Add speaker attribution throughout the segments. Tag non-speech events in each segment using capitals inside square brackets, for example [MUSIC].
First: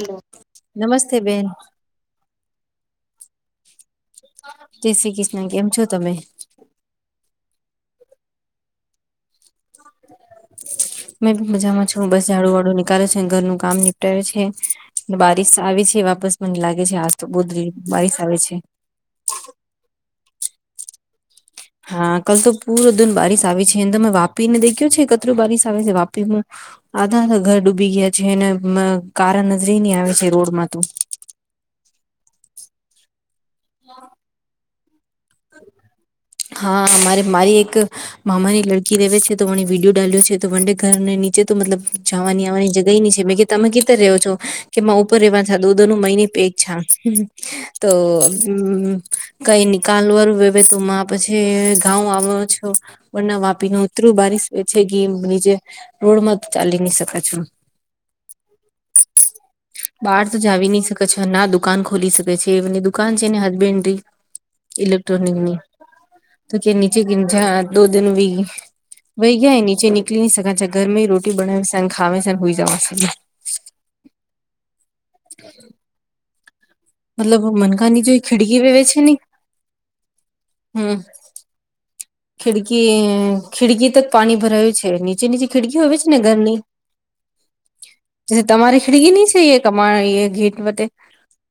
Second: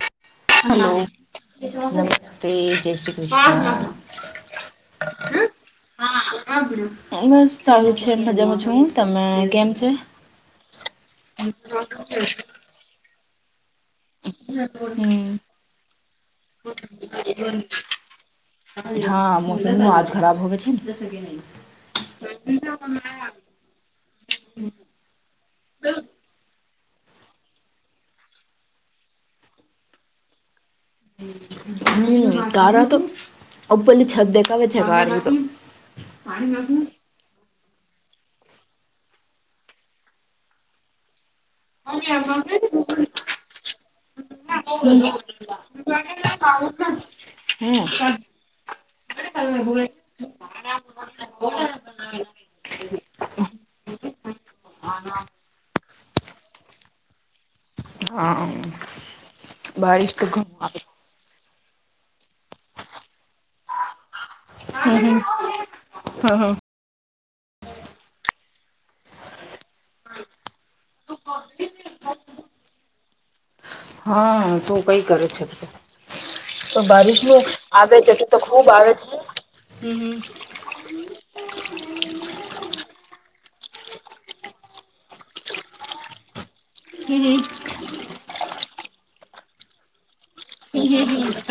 Speaker 1: હમ
Speaker 2: hello નમસ્તે જય શ્રી કૃષ્ણ
Speaker 1: જય શ્રી કૃષ્ણ કેમ છો તમે
Speaker 2: હા બસ ચાલુ છે મજામાં છું હું તમે કેમ છે
Speaker 1: મેં બી
Speaker 2: હમ
Speaker 1: મજામાં છું બસ ઝાડુ વાડું નીકાળલે છે ઘરનું કામ કેર છે ને બારીશ આવે છે વાપસ મને લાગે છે આ તો [UNINTELLIGIBLE] બારીશ આવે છે
Speaker 2: હા મોસમ તો આજ ખરાબ હોવે છે
Speaker 1: [INAUDIBLE] [INAUDIBLE] ઘર ડૂબી ગયા છે [INAUDIBLE]
Speaker 2: [INAUDIBLE]
Speaker 1: [INAUDIBLE] મારી એક
Speaker 2: હમ. હા
Speaker 1: [INAUDIBLE] [INAUDIBLE] [INAUDIBLE] [INAUDIBLE] [INAUDIBLE]
Speaker 2: બારિશ
Speaker 1: બહાર તો
Speaker 2: ઘણું
Speaker 1: જાવી
Speaker 2: આવે.
Speaker 1: [INAUDIBLE] ના દુકાન ખોલી શકે છે એમની દુકાન છે [INAUDIBLE] ઇલેક્ટ્રોનિક ની
Speaker 2: હા હા.
Speaker 1: તો કેની [INAUDIBLE] [UNINTELLIGIBLE] [INAUDIBLE]
Speaker 2: હા તું કઈ કરે છે જોબ? તો બારીશ નું
Speaker 1: મતલબ
Speaker 2: આવે
Speaker 1: મનકાની
Speaker 2: છે
Speaker 1: જો
Speaker 2: એટલે તો
Speaker 1: ખિડકી
Speaker 2: ખુબ
Speaker 1: વેવે
Speaker 2: આવે છે
Speaker 1: ને
Speaker 2: હમ
Speaker 1: હમ
Speaker 2: [UNINTELLIGIBLE]
Speaker 1: [INAUDIBLE]
Speaker 2: હમ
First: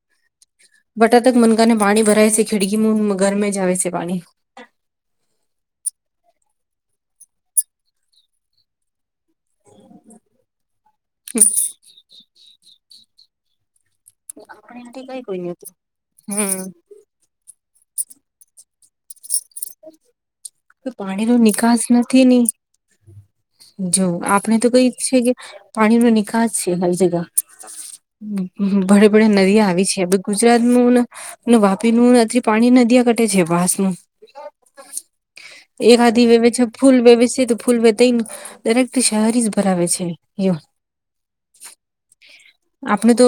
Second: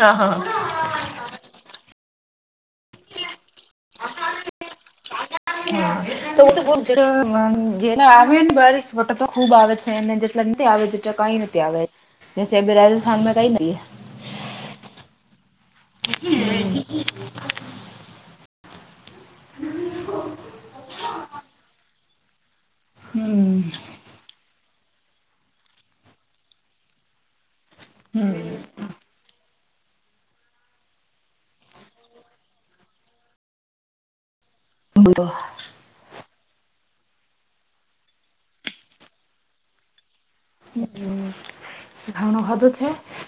Speaker 2: હા હા.
Speaker 1: [INAUDIBLE]
Speaker 2: [INAUDIBLE] ખુબ આવે છે એને [INAUDIBLE]
Speaker 1: [INAUDIBLE]
Speaker 2: [UNINTELLIGIBLE]
Speaker 1: પાણી નો નિકાસ નથી ની
Speaker 2: હમ્મ
Speaker 1: જો [INAUDIBLE] ભડે
Speaker 2: હમ્મ.
Speaker 1: ભડે નદીઆ આવી છે ગુજરાતમાં [UNINTELLIGIBLE] પાણી નદીયા કટે છે વાસ નું
Speaker 2: [UNINTELLIGIBLE]
Speaker 1: એક આધી વેવે છે ફૂલ વેવે છે તો ફૂલ વેતા દરેક શહેરી જ ભરાવે છે. [UNINTELLIGIBLE]
Speaker 2: ઘણું બધું છે
Speaker 1: આપણે તો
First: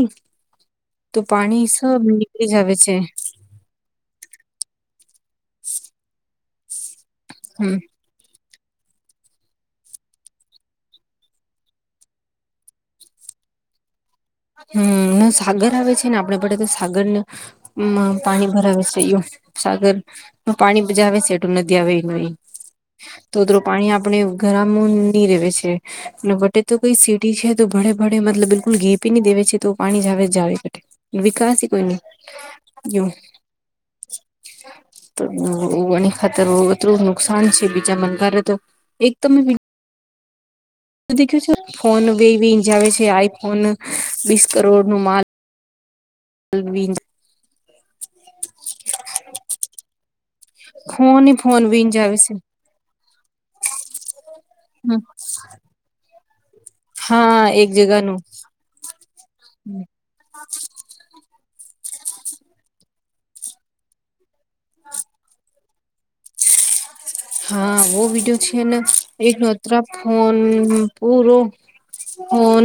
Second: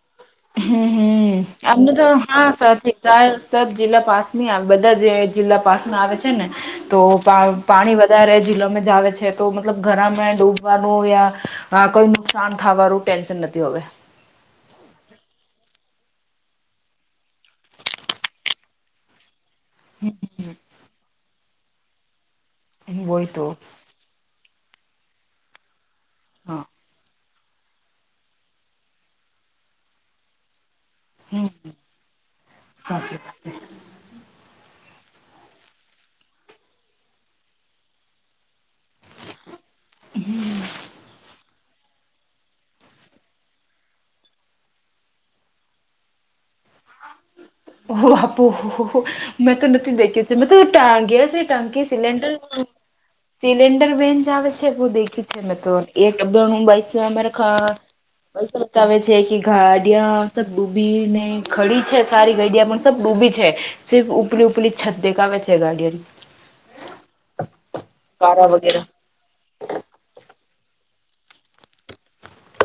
Speaker 1: [INAUDIBLE]
Speaker 2: [INAUDIBLE]
Speaker 1: તો પાણી
Speaker 2: [UNINTELLIGIBLE]
Speaker 1: સબ નીકળી જ
Speaker 2: [UNINTELLIGIBLE]
Speaker 1: આવે છે
Speaker 2: [INAUDIBLE] [UNINTELLIGIBLE] જિલ્લામાં જ આવે છે
Speaker 1: હમ
Speaker 2: [INAUDIBLE] હા કોઈ નુકસાન થવાનું ટેન્શન નથી હવે
Speaker 1: હમ સાગર આવે છે ને આપડે પડે તો સાગર ને પાણી ભરાવે છે એમ સાગર
Speaker 2: હોય તો હા
Speaker 1: [INAUDIBLE] [UNINTELLIGIBLE] [INAUDIBLE]
Speaker 2: હમ સાચી વાત છે
Speaker 1: [INAUDIBLE] [UNINTELLIGIBLE] [INAUDIBLE]
Speaker 2: [UNINTELLIGIBLE]
Speaker 1: દેખ છે ફોન બેવીજ આવે છે આઈફોન, બીસ કરોડ નું માલ. વીન
Speaker 2: ઓહ બાપો મેં તો નથી દેખી જેમ તો
Speaker 1: ફોન
Speaker 2: ટાગયાસ
Speaker 1: ફોન વીન
Speaker 2: ટાંકી
Speaker 1: આવે છે
Speaker 2: સિલિન્ડર સિલેન્ડર બેન જ આવે છે બુંદેખી છે મેં તો એકણ હુંસ અમારે
Speaker 1: જગાનું.
Speaker 2: બતાવે છે કે ગાડિયાત ડૂબી ને ખડી છે સારી ગાડીયા પણ સબ ડૂબી છે, સિફ ઉપડી ઉપડી છત દેખાવે છે ગાડીઓની.
Speaker 1: હા બ વિડીયો છે ને એક નોત્ર ફોન પૂરો.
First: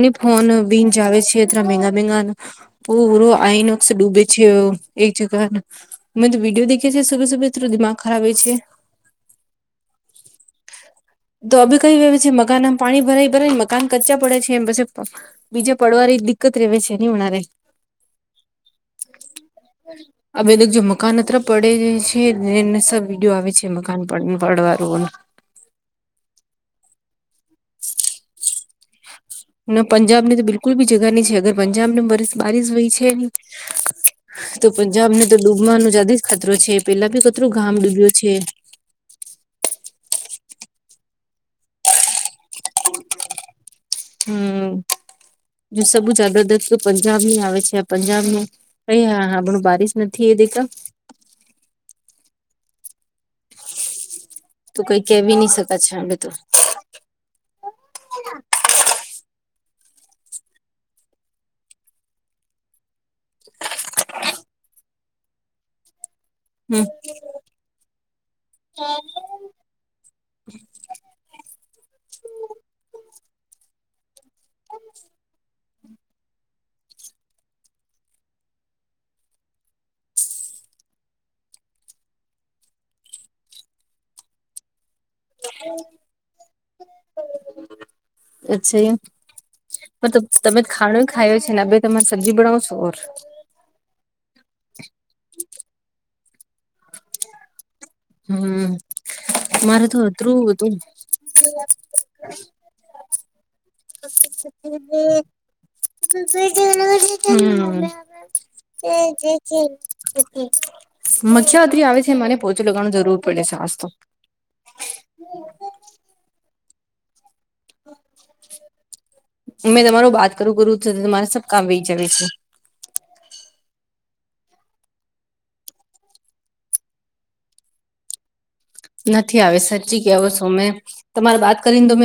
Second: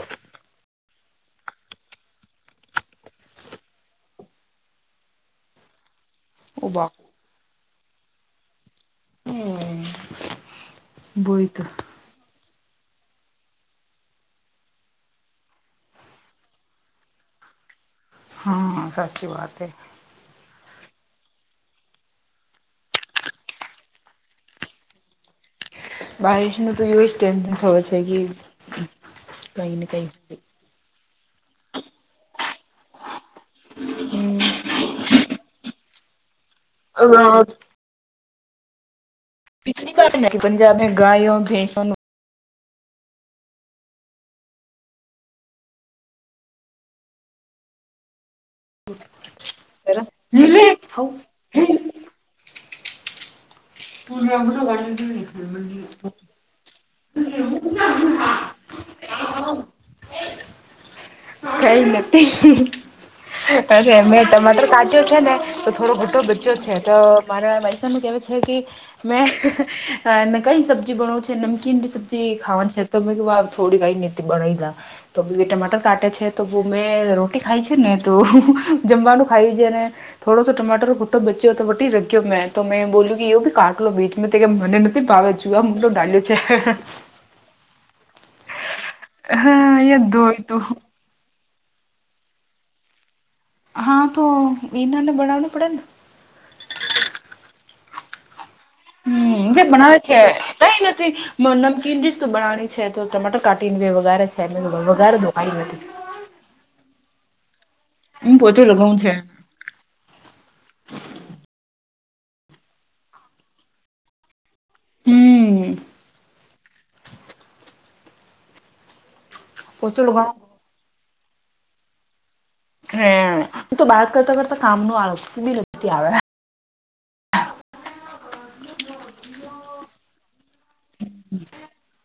Speaker 1: ફ ફોન બીન જ આવે છે એ મંગા મંગા. પૂરો આઈનો ઓક્સ ડૂબે છેયો એક જગ. અમે તો
Speaker 2: ઓ
Speaker 1: વિડીયો દખી
Speaker 2: બાપ
Speaker 1: છીએ સુબ સુબ દિમાગ ખરાબ હોય છે.
Speaker 2: હમ
Speaker 1: તો અ કઈ વ્યવ છે મકાન પાણી ભરાય ભરાને મકાન કચા પડે છે એમ પછી બીજા પડવાર દિક્કત ર રહેવે છે નહી મારે.
Speaker 2: હમ સાચી વાત હૈ.
Speaker 1: આ બધક જે મકાન અત્ર પડે છે એને સબ વિડીયો આવે છે મકાન પડવાર.
Speaker 2: બાહ શ તું સ ટશન થ છે કે. કઈ ને
Speaker 1: ના
Speaker 2: કઈ
Speaker 1: પંજાબની તો બિલકુલ બી જગા નહી છે અગર પંજાબ નેર બારિશ વય છે,
Speaker 2: હમ
Speaker 1: તો પંજાબ ને તો ડૂબવા ન જદજ ખતરો છે. પેલા ભી કતરું ગામ ડૂબ્યો છે.
Speaker 2: પિછલી બાત પંજાબની ગાયો ભેસો.
Speaker 1: [INAUDIBLE] હમ, જો સબુ જ અડદગ પંજાબ ની આવે છે આ પંજાબનું અ હા હા આપણું બારીશ નથી એ દક
Speaker 2: હમ [UNINTELLIGIBLE]
Speaker 1: તો કઈ કેવી નહી શક છે આપડે તો.
Speaker 2: કઈ
Speaker 1: [INAUDIBLE]
Speaker 2: કઈ નથી. અરે મેં ટમાટર કાચ્યો છે ને, તો થોડો બટો બો છે
Speaker 1: હમ
Speaker 2: તો મારા મારી સાને કેવા છે કે મેંને કઈ સબ્જી બણ છે નમકીન જે સબ્જી ખાવાની છે તો થોડી કંઈ બનાઇએ, તો બી ટમાટર કાટે છે. તો મેં રોટી ખાય છે ને તો જમવાનું ખાયું છે અને થોડો સો ટમાટરો ભુટો બચ્યો હતો તો વટી રગ્યો મેં તો મેં બોલ્યું કે એું કાટલો લો બીચ મે તો કે મને બાબ જુવા મૂલો ડા્યો છે.
Speaker 1: અચ્છા
Speaker 2: હા દો
Speaker 1: મતલબ
Speaker 2: હોય તો.
Speaker 1: તમે [UNINTELLIGIBLE]
Speaker 2: હા તો વનાને બનાવું પડે ને?
Speaker 1: હમ્મ.
Speaker 2: હમ જે બનાવે છે કઈ નથી, નમકીન રઈશ તું બના છે તો ટમાટર કાઢ ને વગારે છે વગારે દોવા
Speaker 1: [UNINTELLIGIBLE]
Speaker 2: હું પોતે લગાવઉ છે.
Speaker 1: મખ્યાત્રી આવે છે મને પોહચું લગવાનું જરૂર પડે છે આસ તો.
Speaker 2: હમ્મ.
Speaker 1: મેં
Speaker 2: પોચું
Speaker 1: તમારૂ
Speaker 2: લગાવ
Speaker 1: વાત કરું ગુરુ તમારે સબ કામ વહી જવે છે.
Speaker 2: હ તો બાત કરતા કરતા કામ ન આ સુધી થી આવે.
Speaker 1: નથી આવે સાચી કેવો છો મે તમારે બાત કરીને દોં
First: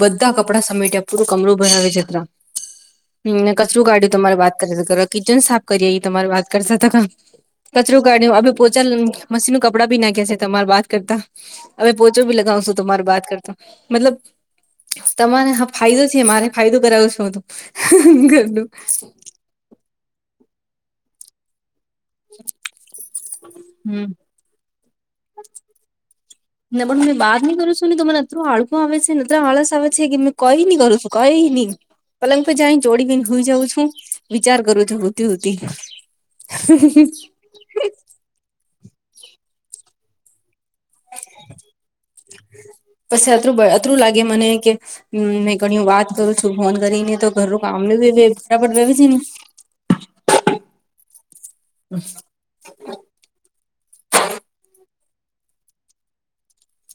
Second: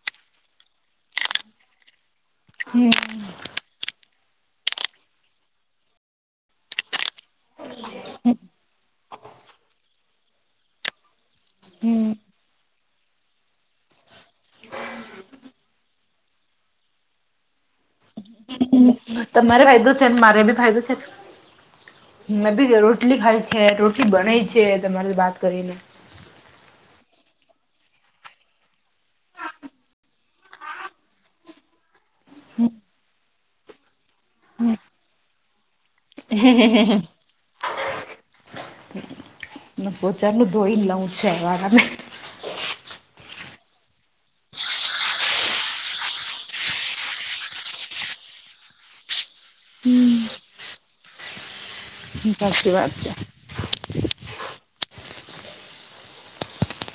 Speaker 1: બધા કપડા સમેટ્યા પૂરું કમરું ભરાવે જત્રા
Speaker 2: હમ
Speaker 1: મેં કચરું કાઢ્યું તમારે વાત કર કિચન સાફ કરીએ એ તમારે વાત કરતા [UNINTELLIGIBLE] કચરુ કાઢ્યો આપડુ પોચા મશીનનું કપડા ભી નાખ્યા છે તમારા વાત કરતા હવે પોચો ભી લગાવશું તમાર બાત કરતા મતલબ તમાને હા ફાયદો છે મારે ફાયદો કરાવો શું તું ઘરનું
Speaker 2: હમ તમારે ફાયદો છે ને મારે બી ફાયદો છે. મેં ભી રોટલી ખાય છે
Speaker 1: હમ
Speaker 2: રોટલી બનાઈ છે તમારે વાત કરીને.
Speaker 1: [INAUDIBLE] ને પણ હું બાત ની કર છું ને તો મને આડખું આવે છે નેત્ર આળસ આવે છે કે મે કઈ ની કરું છું. કઈ ની પલંગ પે જાય ચૌડી બી હુંઈ જઉં છું વિચાર કરું છું હુતી હુતી.
Speaker 2: [UNINTELLIGIBLE] ન પોચારનું ધોઈ લઉં ચાઇ વાલાને
Speaker 1: પછી અતરું અતરું લાગે મને કે હ મે ઘણી વાત કરું છું ફોન કરીને તો ઘરનું કામ બરાબર વે છે ને.
Speaker 2: હમ
Speaker 1: [INAUDIBLE]
Speaker 2: હ સાચી વાત છે.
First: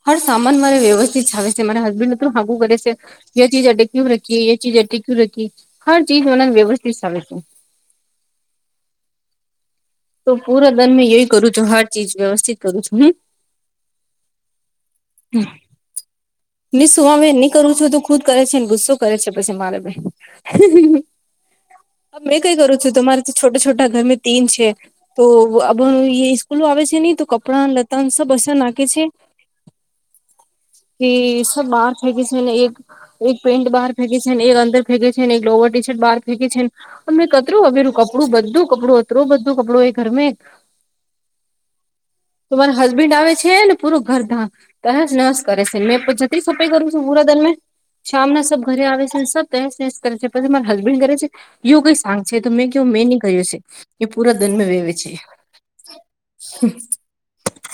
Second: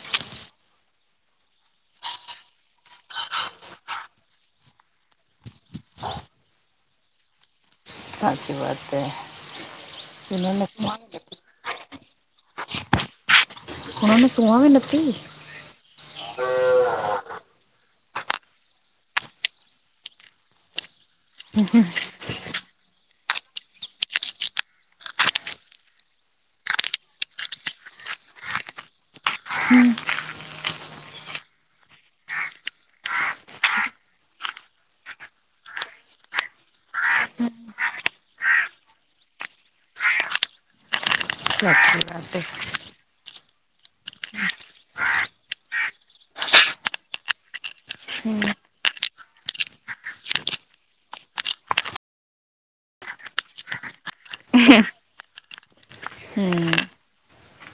Speaker 1: હર સામાન મારે વ્યવસ્થિત છાવે છે મારે હસબેન્ડ ને હાકુ કરે છે. એ ચીજ અડે ક્યું રખીએ એ ચીજ અડે ક્યુ રખી હર ચીજ એને વ્યવસ્થિત સમે છે.
Speaker 2: સાચી વાત એ
Speaker 1: તો પૂરા દન મે યહી કરું છું હર ચીજ વ્યવસ્થિત કરું છુ હું
Speaker 2: હને સુંવાવી નતી.
Speaker 1: હમ ની સુવાવે ની કરું છું તો ખુદ કહે છે ગુસ્સો કરે છે પછી મારેપે [UNINTELLIGIBLE]
Speaker 2: [UNINTELLIGIBLE]
Speaker 1: મેં કઈ કરું છું તમારે તો છોટા છોટા ઘર મેં તીન છે. તો અભ સ્કૂલો આવે છે નહી તો કપડાં લતણ સબ હશ નાખે છે. કે સબ બાર ફેકે છે ને એક એક પેન્ટ બાર ફેંકે છે એક અંદર ફેંકે છે એક લોવર ટી શર્ટ બાર ફેંકે છે. અમને કતરું હવેેરું કપડું બધું કપડું અતરું બધું કપડું એ ઘરમે
Speaker 2: સાચી વાત હે
Speaker 1: તો મારા હસબેન્ડ આવે છે ને પૂરો ઘર ધામ તસ નસ કરે છે મેં જતી સફાઈ કરું છું પુરા દન મેં. શામના સબ ઘરે આવે છે સબ કહે છે પછી મારા હસબેન્ડ ઘરે છે યુ કઈ સાંગ છે તો મેં કેવું મેં ની કહ્યું છે એ પૂરા દિનમેં વેવે છે
Speaker 2: હમ્મ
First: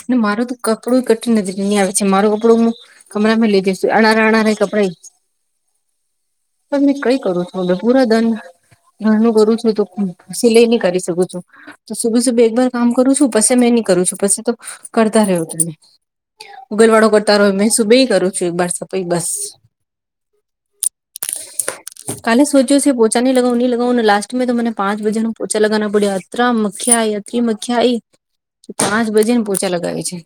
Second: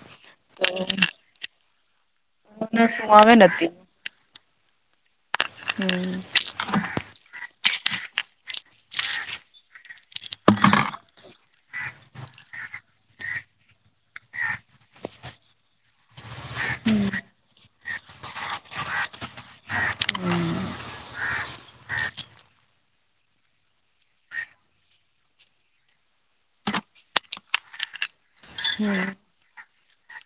Speaker 1: ને મારો તો કપડું કટ નજરે ની આવે છે મારો પડું
Speaker 2: તો સુવાવે
Speaker 1: કમરામાં લઈ
Speaker 2: નથી
Speaker 1: જશે અના અના કપડે
Speaker 2: હમ
Speaker 1: પણ મેં કઈ કરું છું પૂરા દન નાનું કરું છું તો સિલાઈ ની કરી શકું છું તો સુબે સુબે એક બાર કામ કરું છું પછી મેં ની કરું છું પછી તો કરતા રહો તમે ગર વાળો કરતા રહો મે સુબે કરું છું એકર સફાઈ બસ [INAUDIBLE] કાલે સોચ્યો પોંચા ની લાગાવ નહી લગાઓને લાસ્ટ મે તો મને પાંચ બજે ને પોંચા લગા પડ્યા અતરા ખ્યા અતિમખ્યા આઈ પાંચ
Speaker 2: હમ્મ
Speaker 1: બજે ને પોચા લગાવે છે.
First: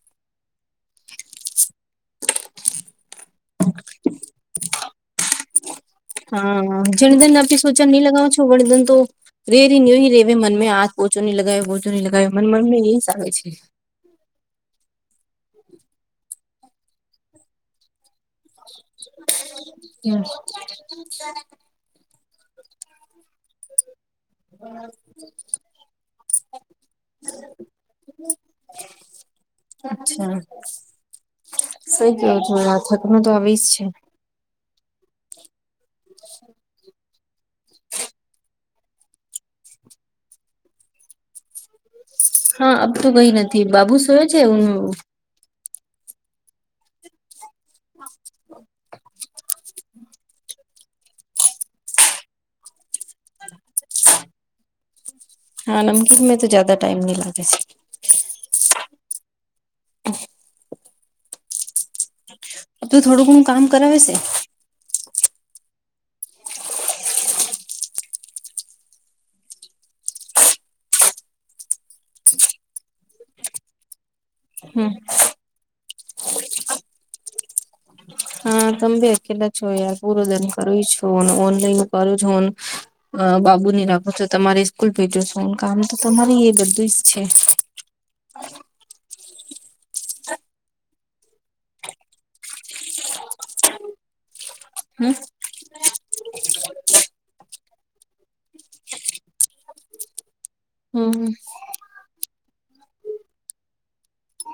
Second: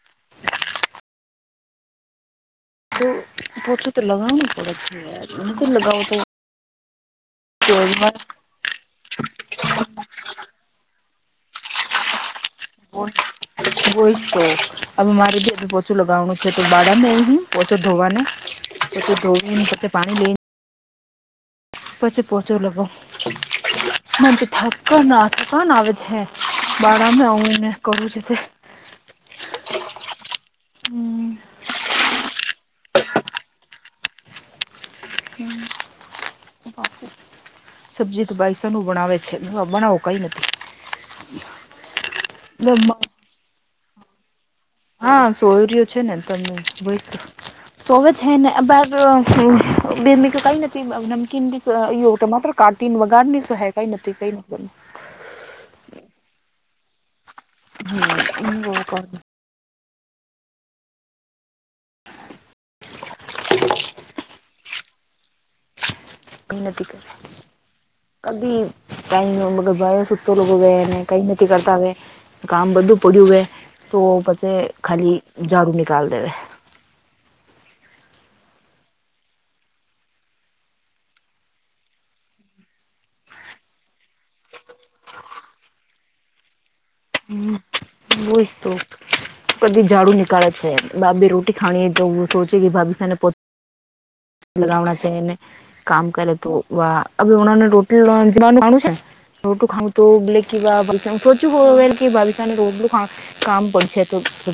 Speaker 2: પોતે તો લગાણુ ને પડા લગાઓ તો
Speaker 1: હા જણીધન આપે સોચન નહી લગાવો છો વણીધન તો રે ર નેય રેવે મનમે હાથ ઓચો નહી લગાવ્યો પોચો નહીં લગાવ્યો મને મનને એ સાવે છે.
Speaker 2: બઈ તો હવે મારે જે ઓછું લગાવનું છે તો બાડાને ઓછો ધોવાના પછો ધો કચ પાણી લઈ
Speaker 1: [UNINTELLIGIBLE]
Speaker 2: પછી પોહોચો લગાઉ મચ ઠાક્કર નાથ કોણ આવે છે બારમાં આવુંને કહું છે.
Speaker 1: અચ્છા
Speaker 2: હમ્મ
Speaker 1: સઈ કેવું છે યા થક નુ તો આવી જ છે.
Speaker 2: હમમ [UNINTELLIGIBLE] સબ્જી તો બાઈ સાન બનાવે છે બનાવો કઈ નથી
Speaker 1: હા આબ તો કઈ નથી બાબુ સોયો છે હ
Speaker 2: હા સોયરઓ છે ને તન વૈતું સોવે છે ને અબાતો [UNINTELLIGIBLE] નમકીન યો તો માત્ર કાટીન વગાડની તો કઈ નથી કઈ
Speaker 1: હા નમકીન મે તો જદા ટાઈમ ની લગે છે.
Speaker 2: [UNINTELLIGIBLE] [UNINTELLIGIBLE]
Speaker 1: તો થોડું ઘણું કામ કરાવે છે.
Speaker 2: કઈ નથી કરે અભી ટાઈમ બડો સુતતો લોકો ગને કઈ નથી કરતા વે કામ બધું પડ્યું હોય તો પછી
Speaker 1: હમ
Speaker 2: ખાલી ઝાડું નિકાલ દેવે
Speaker 1: હા તમે અકેલા છો યાર પૂરો દીન કર છુ ને ઓનલાઈન કરું છુ હોને અ બાબુ ની રાખો છો તમારે સ્કૂલ ભેજો છો કામ તો તમારી એ બધું જ છે.
Speaker 2: વોઈતો કદી જાડુ નીકાળે છે બાભી રોટી ખાણી તો સોચે કે ભાભી સાને પો લગાવણા છે
Speaker 1: હમ
Speaker 2: એને કામ કરે તો વા ટોટલ જનું માણું છે રોટું ખાઉતો બલે [UNINTELLIGIBLE]
Speaker 1: હમ
Speaker 2: કામ કરશે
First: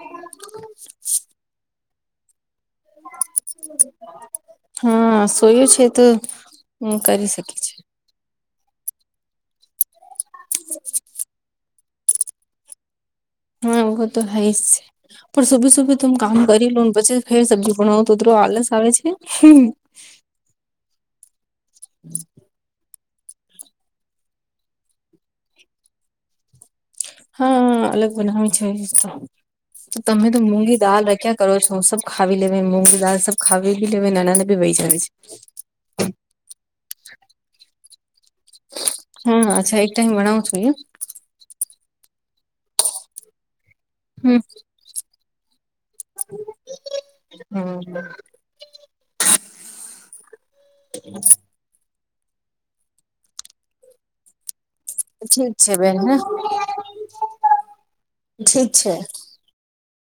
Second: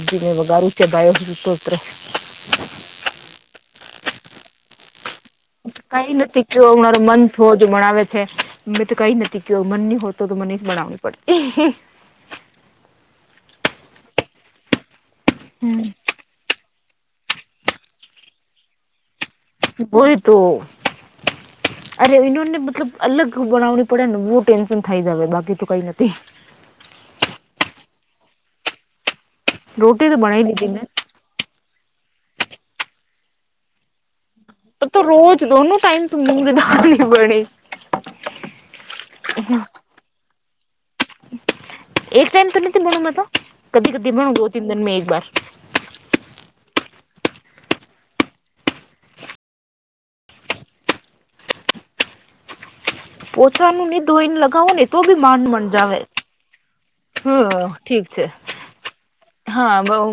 Speaker 2: સબજી ને વગારું છે ગાયો તો
Speaker 1: હા સોયું છે તો
Speaker 2: કઈ નથી ક્યો મારો મન
Speaker 1: કરી
Speaker 2: હોવ
Speaker 1: શકે
Speaker 2: જ મણાવે છે. મે તો કઈ નથી કયો નની હોતો તો મને જ બણાવવી પડે
Speaker 1: હા એવગું તો હાય જ છે પણ સુભી સુભી હું કામ કરી લો ને પછી ફેર સબ્જી ભણાવું તો આલસ આવે છે.
Speaker 2: બય તો અરે એને મતલબ અલગ બનાવણી પડે ને બહુ ટેન્શન થઈ જ બાકી તો કઈ નથી
Speaker 1: હા અલગ બનાવી છે તો
Speaker 2: રોટી
Speaker 1: તમે તો
Speaker 2: બનાવી દીધી
Speaker 1: મુલી
Speaker 2: મેં
Speaker 1: દાળ રખ્યા કરો છો હું સબ ખાવી લેવે મૂઘ દાલ સબ ખાવી બી લે નાના ના બી વહી
Speaker 2: તો
Speaker 1: જાય
Speaker 2: તો
Speaker 1: છે.
Speaker 2: રોજ દોનો ટાઈમ મુું નાલી ભણી
Speaker 1: હા અચ્છા એક ટા હ ભણાવું છું એ
Speaker 2: એક ટાઈમ તો નથી મા કદીી કદી
Speaker 1: હમ
Speaker 2: ગો તન જણ મેં એક બર
Speaker 1: [UNINTELLIGIBLE] [UNINTELLIGIBLE]
Speaker 2: પોહચવાનું ન ને ધોઈને લગાવો ને તો બી માન
Speaker 1: ઠીક છે
Speaker 2: મનજાવ
Speaker 1: બેન હા
Speaker 2: હમ ઠીક છે
Speaker 1: ઠીક છે
Speaker 2: હા બઉ